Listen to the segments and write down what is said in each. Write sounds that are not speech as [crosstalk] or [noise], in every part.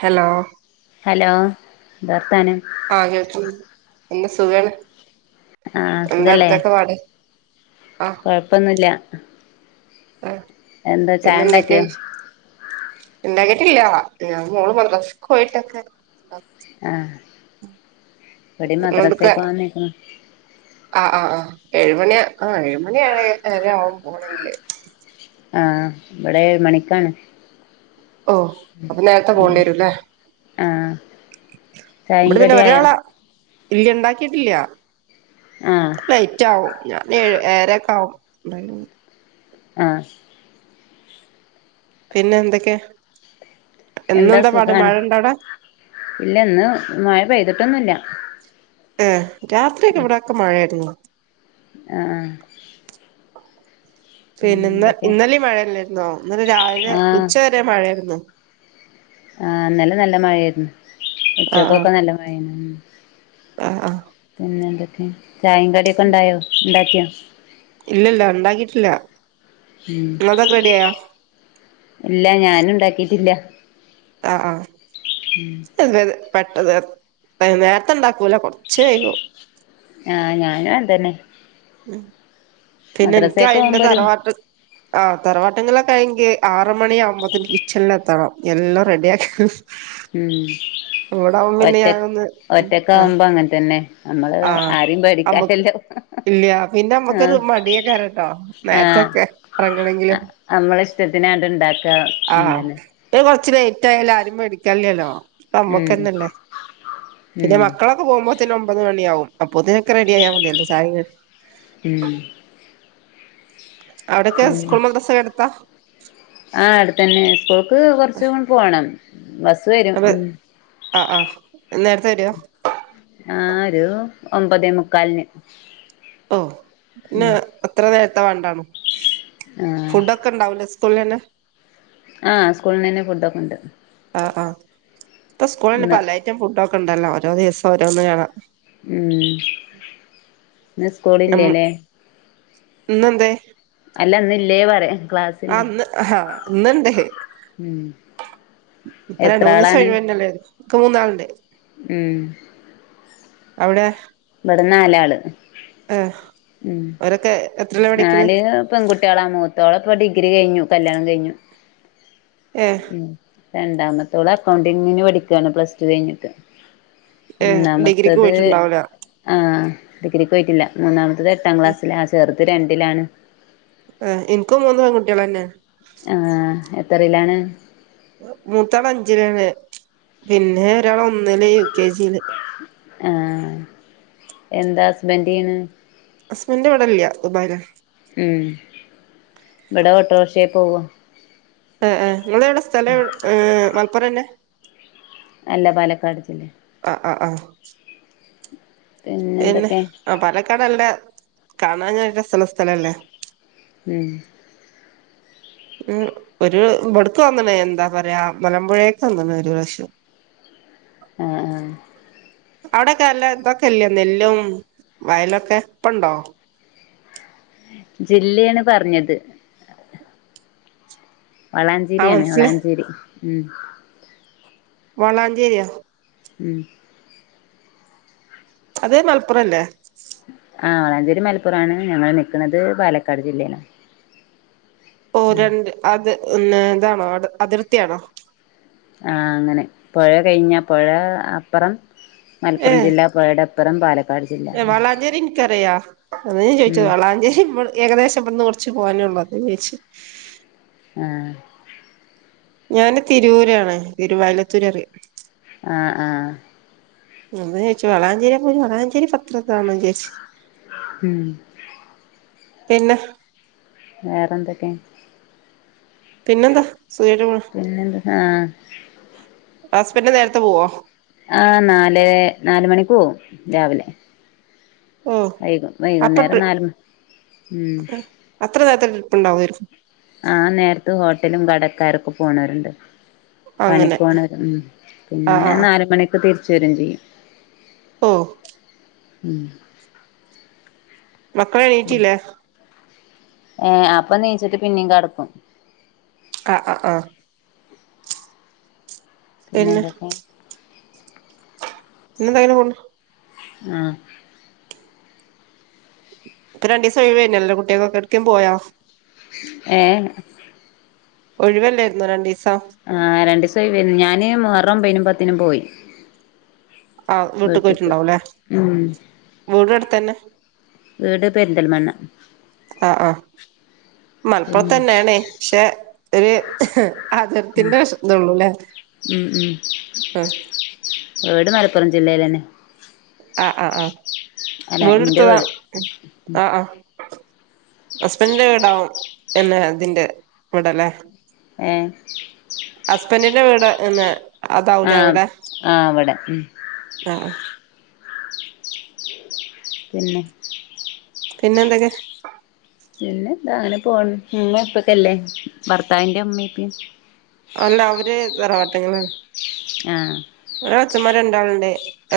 hello hello വർത്താനം ആഹ കേക്ക എന്താ സുഖാണ് ആഹ എന്താ അസുതല്ലേ അടുത്തൊക്കെ പാട് കൊഴപ്പൊന്നുമില്ല ആ പിന്നെ എന്തൊക്ക ഉണ്ടാക്കിയോ എന്ത ില്ല ഞാൻ മോള് പറയിട്ടെ എവിടെ മദ്രാസയക്ക് പോവാന്നക്കണ ആ ആ് ആ് ഏഴുമണി ആ ഏഴുമണി ഏര ആവുംും പോണെങ്കില് ആഹ ഇവിടെഏ മണിക്കാണ് ഓ അപ്പൊ നേരത്തെ പോകേണ്ടി ഉം വരുംല്ലേ ആഹ് ചായേം ഇവിടെ പിന്നെ കടി ആയോ ഒരാളാ ഇല്ലയ ഉണ്ടാക്കിട്ടില്ല ആഹ് ലൈറ്റ് ആവും ഞാൻ ഏരൊക്കെ ആാവുംണ്ട ആ പിന്നെ എന്തൊക്കെയാ എന്താ സുഖാണ് ഇല്ല ഇന്ന് മഴ പെയ്തിട്ടൊന്നുംല്ല ഏ രാത്രിയൊക്കെ ഇവിടയൊക്കെ മഴയായിരുന്നു ആ പിന്നെ ഇന്ന ഇന്നലെ മഴല്ലായിരുന്നോ ഇന്നലെ രാവിലെ ഉച്ച വരെ മഴ ആായിരുന്നു ആ അന്നലെ നല്ല മഴയായിരുന്നു ഉച്ചക്കൊക്കെ നല്ല മഴ ആഹ ആഹ പിെന്തൊക്കെയ ചായ കടിയൊക്കെ ഉണ്ടായോ ഉണ്ടാക്കിയോ ഇല്ലല്ല ഉണ്ടാക്കിട്ടില്ല ഉം എന്നതൊക്കെ റെഡിിയായോ ഇല്ല ഞാന ഉണ്ടാക്കിട്ടില്ല ആഹ ആഹ ഉം അതത് പെട്ടത് നേരത്തെ ഇണ്ടാക്കൂല കൊറച്ച് കൈകും ആഹ ഞാനും എന്തന്നെ ഉ പിന്നെ എനിക്ക് അതിന്റെ പോകുമ്പൊരു തറവാട്ട് ആ തറവാട്ടെങ്കിലൊക്കെ കഴി ആറ മണി ആകുമ്പോത്തും കിച്ചണില എത്തണം എല്ലാം റെഡിയാക്കി ഉം പിന്നെ ഒറ്റ ഞാനൊന്ന് ഉം ഒറ്റക്ക് ആഹ് ആവുമ്പോ അങ്ങനെ തന്നെ നമ്മള് ആരും പേടിക്കാല്ലല്ലോ ഇല്ല്യ പിന്നെ നമ്മക്കൊരു ആഹ് മടിയേക്കാരട്ടോ ആഹ് നേരത്തൊക്കെ അറങ്ങണങ്കിലും പിന്നാണ്ട് ഇണ്ടാക്ക ഉം തന്നെ ച്ച് ലേറ്റായാലും ആരിം പേടിക്കാല്ല്യല്ലോ ഉം നമ്മക്കന്നല്ലേ പിന്നെ ഉം മക്കളൊക്കെ പോവുമ്പോത്തിന് ഒ മണിയാവും അപ്പോത്തിനൊക്കെ റെഡിയായാ മതിയല്ലോ ചായിം കടി ഉം അവിടൊക്കെ സ്കൂൾ മദ്രസക്കെ അടുത്താ ആ അടുത്തന്നെ സ്കൂൾക്ക് കൊറച്ചൂ പോണം ബസ് വരും ഉം ആ ആഹ് നേരത്തെ വരുവോ ആഹ് ഒരു ഒമ്പതേ ഓ പിന്ന ഉം അത്ര നേരത്തെ വാണ്ടാണ് ആഹ് ഫുഡൊക്കെ ഉണ്ടാവൂലേ സ് കൂൾലന്നെ ആഹ് സ്കൂൾന്നന്നെ ഫുഡൊക്കെ ഇണ്ട് ആ ഇപ്പ സ്കൂൾലന്നെ ഇന്ന് പല ഐറ്റം ഫുഡ് ഒക്കെ ഇണ്ടല്ലോ ഓരോ ദിവസം ഓരോന്ന് ആ ഉം ഇന്ന് സ്‌കൂള് ഇല്ല്യ ലേ ഇന്നെന്തെ അല്ല ഇന്ന് ഇല്ലേ പറ്യ ആ ഇന്ന് ഹാ ഇന്ന് ണ്ട് ഉം ഇപ്പൊ രണ്ട് എത്ര മൂന്ന് ദിവസം ആളാണ് ഒഴിവന്നല്ലേ ര്ന്നു ഇക്ക് മൂന്നാള്ണ്ട് ഉം അവിടെ ഇബടെ നാലാള് ഏഹ് ഉം ഓരൊക്കെ എത്രേലാ പഠിക്ക്ണ് നാല് പെൺകുട്ടികളാ മൂ ത്തോളെ ഇപ്പ ഡിഗ്രി കയ്ഞ്ഞു കല്യാണം കയ്ഞ്ഞു ഏഹ് രണ്ടാമത്തോള് അക്കൗണ്ടിങ്ങിന് പഠിക്കാണ് പ്ലസ ടു കയ്ഞ്ഞിട്ട് ഏഹ് ഡിഗ്രിക്ക് മൂന്നാമത്തത് പോയിട്ടുണ്ടാവൂല ആ ഡിഗ്രിക്ക് പോയിട്ടില്ല മൂന്നാമത്തത് എട്ടാം ക്ലാസ്സിലാ ചെർത് രണ്ടിലാണ് ആ എനിക്കും മൂന്ന് പൺകുട്ടികളെന്നെ ആഹ് എത്രയിലാണ് മൂത്താൾ അഞ്ചിലാണ് പിന്നെ ഒരാള് ഒന്നില് യു കെ ജി ല് ആഹ് എന്താ ഹസ്ബൻഡീ യ്ണ് ഹസ്ബൻഡ് ഇവടെല്ല്യ ദുബായ് ലാ ഉം ഇവിടെ ഓട്ടോറിക്ഷെ പോവ ആ ആ ഇങ്ങളെവിടെ സ്ഥലം ഏ മലപ്പുറന്നെ അല്ല പാലക്കാട് ജില്ലെ ആ ആ പിന്നെ ആ പാലക്കാട് നല്ല കാണാന് രസള്ള സ്ഥലല്ലേ ഉം ഉം ഒരു ഇവിട്ക്ക് വന്നണേ എന്താ പറയാ മലമ്പുഴേക്ക് വന്ന്ണ് ഒരു പ്രാവശ്യം ആ ആ അവിടെക്കെ നല്ല ഇതൊക്കെ ഇല്ലേ നെല്ലും വയലൊക്കെ ഇപ്പണ്ടോ ജില്ലേണ് പറഞ്ഞത് ആഹ് വളാഞ്ചേരിയാണ് മനസ്സിലായി വളാഞ്ചേരി ഉം വളാഞ്ചേരിയാ ഉം അത് മലപ്പുറല്ലേ ആ വളാഞ്ചേരി മലപ്പുറാണ് ഞങ്ങൾ നിക്കുന്നത് പാലക്കാട് ജില്ലേണ് ഓ രണ്ട് അത് ന്ന ഇതാണോ അതിർത്തിയാണോ ആ അങ്ങനെ പുഴ കഴിഞ്ഞാൽ പുഴ അപ്പൊറം മലപ്പുറം ജില്ലാ പുഴയുടെ [unintelligible] ഏ വളാഞ്ചേരി ഇനിക് അറിയാ അതാ ഞാൻ ചോദിച്ചത് ഉം വളാഞ്ചേരി ഏകദേശം ഇവിടുന്ന് കുറച്ച് ആ ഞാന് തിരൂർ ആണ് തിരുവയലത്തൂർ അറിയാം ആ ആ [unintelligible] മം പിന്നെ വേറെ എന്തൊക്കെ പിന്നെന്താ സുഖായിട്ട് പോണ് പിന്നെന്താ ആഹ് ഹസ്ബന്റ് നേരത്തെ പോവോ ആ നാലെ നാലുമണിക്ക് പോവും രാവിലെ വൈകും വൈകുന്നേരം നാല് മ ഉം [unintelligible] ഉണ്ടാവെര്ക്കും ആ നേരത്ത് ഹോട്ടലും വടക്കാരൊക്കെ പോണോരുണ്ട് അങ്ങനെ പണിക്ക് പോണോരും മം ആ പിന്നെ ആ നാലുമണിക് തിരിച്ചു വരും ചെയ്യും ഓ ഉം മക്കൾ എണീറ്റില്ലേ ഏ അപ്പൊ നീച്ചിട്ട് പിന്നിം കടക്കും ആ ആ ആഹ പിന്നെ എന്തൊക്കെ [unintelligible] ആ ഇപ്പൊ രണ്ടീസം ഒഴിവെയ്‌നല്ലോ കുട്ടിയാക്കൊക്കെ എവിടുക്കേലും പോയോ ഏ ഒഴിവല്ലായിരുന്നോ രണ്ടീസം ആ രണ്ടീസം ഒഴിവെയ്‌ന്നു ഞാന്ന് മുഹറം ഒമ്പിനും പത്തിനും പോയി ആ വീട്ടിക്ക് വീട്ട്ക്ക് പോയിട്ടുണ്ടാവുല്ലേ ഉം വീട് അടുത്തന്നെ വീട് പെരിന്തൽമണ്ണ ആ ആ പിന്നെ മലപ്പുറത്തന്നെണ്ണയ്യ് പക്ഷെ ഒരു ഹ്ഹ് അതിർത്തിന്റെ ഇത് ഉള്ളുല്ലേ ഉം ഉം വീട് മലപ്പുറം ജില്ലയിലന്നെ ആ ആ ആ വീട് എടുത്തതാ ആഹ ആഹ ഹസ്ബന്റിന്റെ വീടാവും എന്നെ ഇതിന്റെ ഇവിടല്ലേ ഏഹ് ഹസ്ബന്റിന്റെ വീട് എന്നെ അതാവുംലെ ആഹ് അവിടെ ആഹ് ഇവടെ ഉം ആ പിന്നെ പിന്നെന്തൊക്കെ പിന്നെന്താ അങ്ങനെ പോണ് ഉമ്മീം ഇപ്പക്കെ ഇല്ലേ ഭർത്താവിന്റെ ഉമ്മീം ഇപ്പി അല്ല അവര് തറവാട്ടിങ്ങൾ ആണ് ആഹ അച്ഛന്മാർ രണ്ടാളുണ്ട്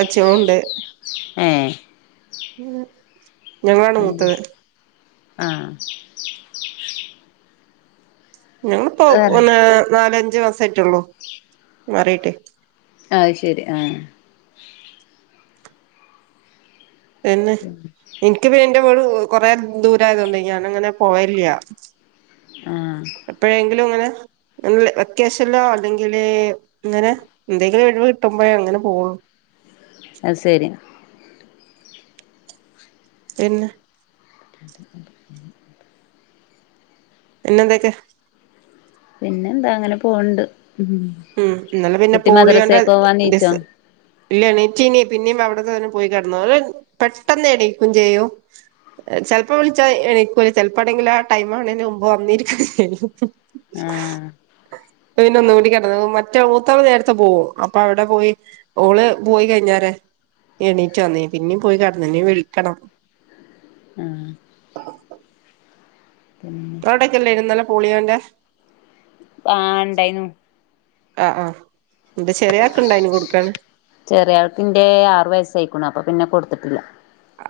അച്ചികളുണ്ട് ഏഹ് ഉ ഞങ്ങളാണ് മൂത്തത് ആഹ ഞങ്ങിപ്പോ വേറെ ഒന്ന നാലുഞ്ചു മാസായിട്ടുള്ളൂ മാറിട്ടേ അത് ശരി ആ പിന്നെ എനിക്ക് എന്റെറെ വീട് കൊറെ ദൂരയൊണ്ട് ഞാൻ അങ്ങനെ പോകറില്ല ആഹ് എപ്പോഴെങ്കിലും അങ്ങനെ വെക്കേഷനിലോ അല്ലെങ്കില് അങ്ങനെ എന്തെങ്കിലും ഒഴിവു കിട്ടുമ്പോഴേ അങ്ങനെ പോകൂ അ ശരി പിന്നെ പിന്നെന്തൊക്കെ പിന്നെന്താ അങ്ങനെ പോവുണ്ട് ഉം ഇന്നലെ പിന്നെ പോളിയോന്റെ പോവാൻ ഡീസ നീച്ചോ ഇല്ലാഎണീറ്റീനി പിന്നീ അവിടത്തെ തന്നെ പോയി കിടന്നു പെട്ടെന്ന് എണീക്കും ചെയ്യും ചെലപ്പോ വിളിച്ചാ എനിക്കൂല ചിലപ്പോാണെങ്കിലും ആ ടൈം ആകുന്നമുന്നെ വന്നിരിക്കുകയും ചെയ്യും ആഹ പിന്നെ ഒന്നുകൂടി മറ്റേ മൂത്തള് നേരത്തെ പോകും അപ്പൊ അവിടെ പോയി ഓള് പോയി കഴിഞ്ഞരെ എണീറ്റവന്ന് പിന്നീ പോയി കിടന്ന് ഇനി വിളിക്കണം ആഹ ഇങ്ങളെടൊക്കെ ഇല്ലെന്യൂ ഇന്നലെ പോളിയോന്റെ ആഹ് ഇണ്ടായിനു ആഹ് ആഹ് ഇന്റെ ചെറിയ ആൾക്കുണ്ടെന്യൂ കൊടുക്കാണ് ചെറിയ ആൾക്കിന്റെ ആറു വയസ്സായിക്കണ അപ്പൊ പിന്നെ കൊടുത്തിട്ടില്ല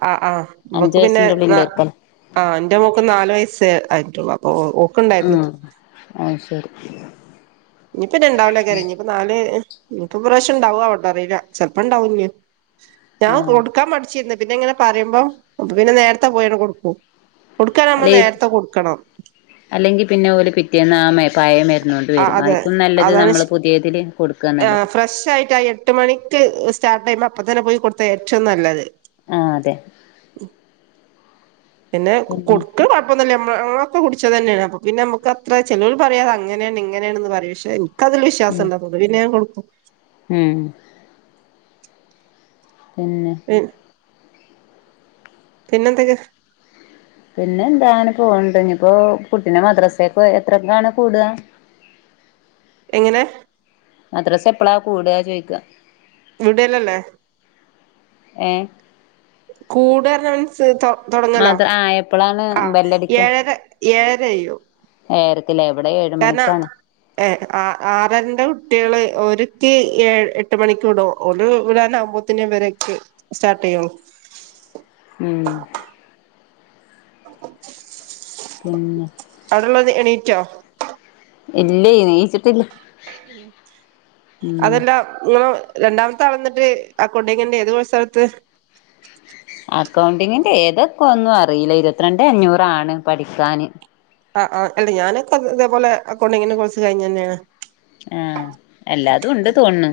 ആ ആ് അഞ്ചു ഇവക് പിന്നെ വയസ്സിന്റെ ഉള്ളിൽ ഇണ്ടായിരിക്കല്ലോ എന്റെ മോൾക് നാലു വയസ്സ് ആയിട്ടുള്ളു അപ്പൊ ആ ഓക്കുണ്ടായിരുന്നു ആ ശരി ഇനിയിപ്പം ഉണ്ടാവെക്കാരം ഇനീപ്പം നാലു ഇനി ഇപ്പം പ്രാവശ്യം ഉണ്ടാവോ അറിയില്ല ചിലപ്പോ ഉണ്ടാവില്ല ഞാൻ ആഹ് കൊടുക്കാൻ മടിച്ചിന്ന് പിന്നെ ഇങ്ങനെ പറയുമ്പോ പിന്നെ നേരത്തെ പോയാണ് കൊടുക്കു കൊടുക്കണേൽ നമ്മൾ അല്ലെ നേരത്തെ കൊടുക്കണം അല്ലെങ്കി പിന്നെ ഓല് പിറ്റേന്ന് ആ മ പഴയ മരുന്നോണ്ട് ആ വരും അതെ അയിക്കും നല്ലത് അതാണ് നമ്മള് പുതിയതില് കൊടുക്കാ ആ നല്ലത് ഫ്രഷായിട്ട് ആ എട്ട് മണി സ്റ്റാർട്ട് ചെയ്യുമ്പോ അപ്പൊ തന്നെ കൊടുത്ത ഏറ്റവും നല്ലത് ആ അതെ പിന്നെ കൊടുക്ക കൊഴപ്പന്നില്ലമ്മ കുടിച്ചത് തന്നെയാണ് അപ്പൊ പിന്നെ നമക്ക് അത്ര ചിലവർ പറയാതെ അങ്ങനെയാണ് എങ്ങനെയാണെന്ന് പറയും പെ അതിൽ വിശ്വാസം ഉണ്ടാന്ന പിന്നെ ഞൻ കൊടുക്കും ഹം പിന്നെ പിന്നെന്തൊക്കെ പിന്നെ എന്താെ പോണ്ട ഇനി ഇപ്പോ കുട്ടീനെ മദ്രാസക്ക് എത്രൊക്കാണ് കൂടുക എങ്ങനെ മദ്രസ എപ്പളാ കൂടുക ചോദിക്കുക വിടൽ അല്ലെ ഏ കൂടാ പറഞ്ഞ മനസ്സിൽ തുടങ്ങലോ മദ്ര ആ എപ്പളാണ് ആ ബെല്ലടിക്കാ ഏഴര ഏഴരകയ്യും ഏഴരക്കല്ലേ ഇവിടെ ഏഴ് കാരണം മണിക്കാണ് ഏ ആ ആറരന്റെ കുട്ടികള് ഓരിക്ക് എട്ട് മണിക്കൂ വിടും ഓര് വിടാനാവകുമ്പോത്തന ഇവരക്ക് സ്റ്റാർട്ട് ചെയ്യളൂ ഉം പിന്നെ അടുുള്ളത് എണീറ്റോ ഇല്ല നീച്ചിട്ടില്ല ഉം അതെല്ലാം നിങ്ങെ രണ്ടാമത്തൊ വന്നിട്ട് ആ കൊട്ടങ്ങ ഏത് കോഴ സ്ഥലത്ത് അക്കൗണ്ടിങ്ങിന്റെ ഏതൊക്കെ ഒന്നും അറിയില്ല ഇരുപത്തിരണ്ട് അഞ്ഞൂറാണ് പഠിക്കാാന് ആ ആ അല്ല ഞാനൊക്കെ ഇതേപോലെ അക്കൗണ്ടിങ്ങിനെ കുഴസ് കഴിഞ്ഞു തന്നെയാണ് ആഹ എല്ലാതും ഉണ്ട് തോന്നു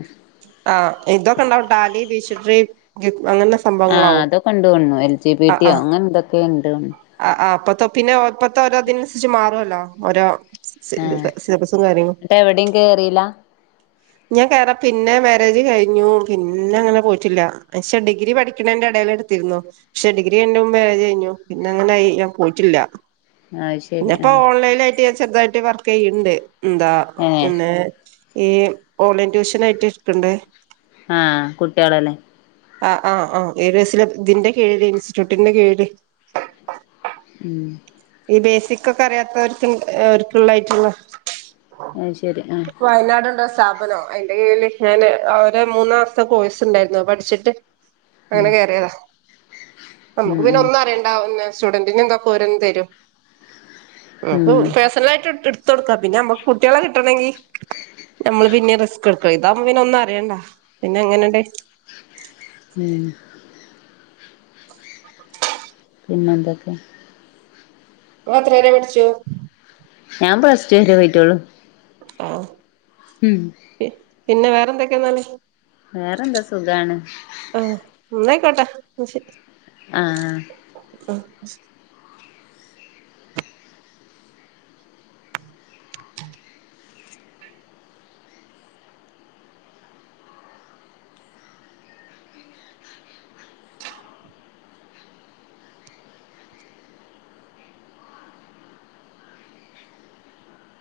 ആഹ് ഇതൊക്കെ ഇണ്ടാവും ഡാലി ഭീഷട്രി ആഹ അതൊ കൊണ്ടുവോു എൽ ജി ആ ആ ബി ിയോ അങ്ങനെ ഇതൊെ ആ ആ അപ്പത്തെ പിന്നെ ഒപ്പത്തെ രോ അതിനനുസരിച്ച് മാറുവല്ലോ ഓരോ ആ സിിലപ്പസും കാര്യങ്ങളും എന്നിട്ട് എവിടെയും കേറില്ല ഞാൻ കേറാ പിന്നെ മാരേജ് കഴിഞ്ഞു പിന്നെ അങ്ങനെ പോയിട്ടില്ല പക്ഷെ ഡിഗ്രി പഠിക്കണേന്റെ ടൽ എടുത്തിരുന്നു പക്ഷെ ഡിഗ്രി എന്റെ മുമ്പേ കഴിഞ്ഞു പിന്നെ അങ്ങനെയി ഞാൻ പോയിട്ടില്ല അത് പിന്ന ശരി ഇപ്പോ ആ ഓൺലൈന ആായിട്ട് ചെറുതായിട്ട് വർക്ക് ചെയ്യണ്ട് എന്താ ഏ പിന്നെ ഈ ഓൺലൈൻ ട്യൂഷൻ ആയിട്ട് എടുക്കണ്ടേ ആഹ് കുട്ടികളല്ലേ ആ ആ ആ ഏസില ഇതിന്റെ കീഴില് ഇൻസ്റ്റിറ്റ്യൂട്ടിന്റെ കീഴില് ഉം ഈ ബേസിക് ഒക്കെ അറിയാത്തവർ ഒക്കുള്ളായിട്ടുള്ള ആഹ ശരി ആഹ സ്ഥാപനോ അതിന്റെ കീഴില് ഞാന് മൂന്ന് മാസത്തെ കോഴ്സ് ഉണ്ടായിരുന്നു പഠിച്ചിട്ട് ഉം അങ്ങനെ കയറിയതാ ഉം നമ്മുക്ക് പിന്നെ ഉം ഒന്നും അറിയണ്ട സ്റ്റുഡന്റിനെ എന്തൊക്കെ ഓരോന്ന് തരും പ്പ ഉം പേഴ്സണല ആായിട്ട് എടുത്ത കൊടുക്കാ പിന്നെ നമ്മക്ക് കുട്ടികളെ കിട്ടണമെങ്കി നമ്മള് പിന്നെ റിസ്ക് എടുക്ക ഇതാവക്പ പിന്നെ ഒന്നും അറിയണ്ട പിന്നെ എങ്ങനെയണ്ടേ പി പിന്നന്തൊക്കെ അ അത്രയര പഠിച്ചു ഞാൻ ബസ്റ്റ് വരെ പോയിട്ടോളു ആഹ ഉം പിന്നെ വേറെന്തൊക്കെയാ എന്നാല വേറെന്താ സുഖാണ് ഉന്നായിക്കോട്ട ആഹ അ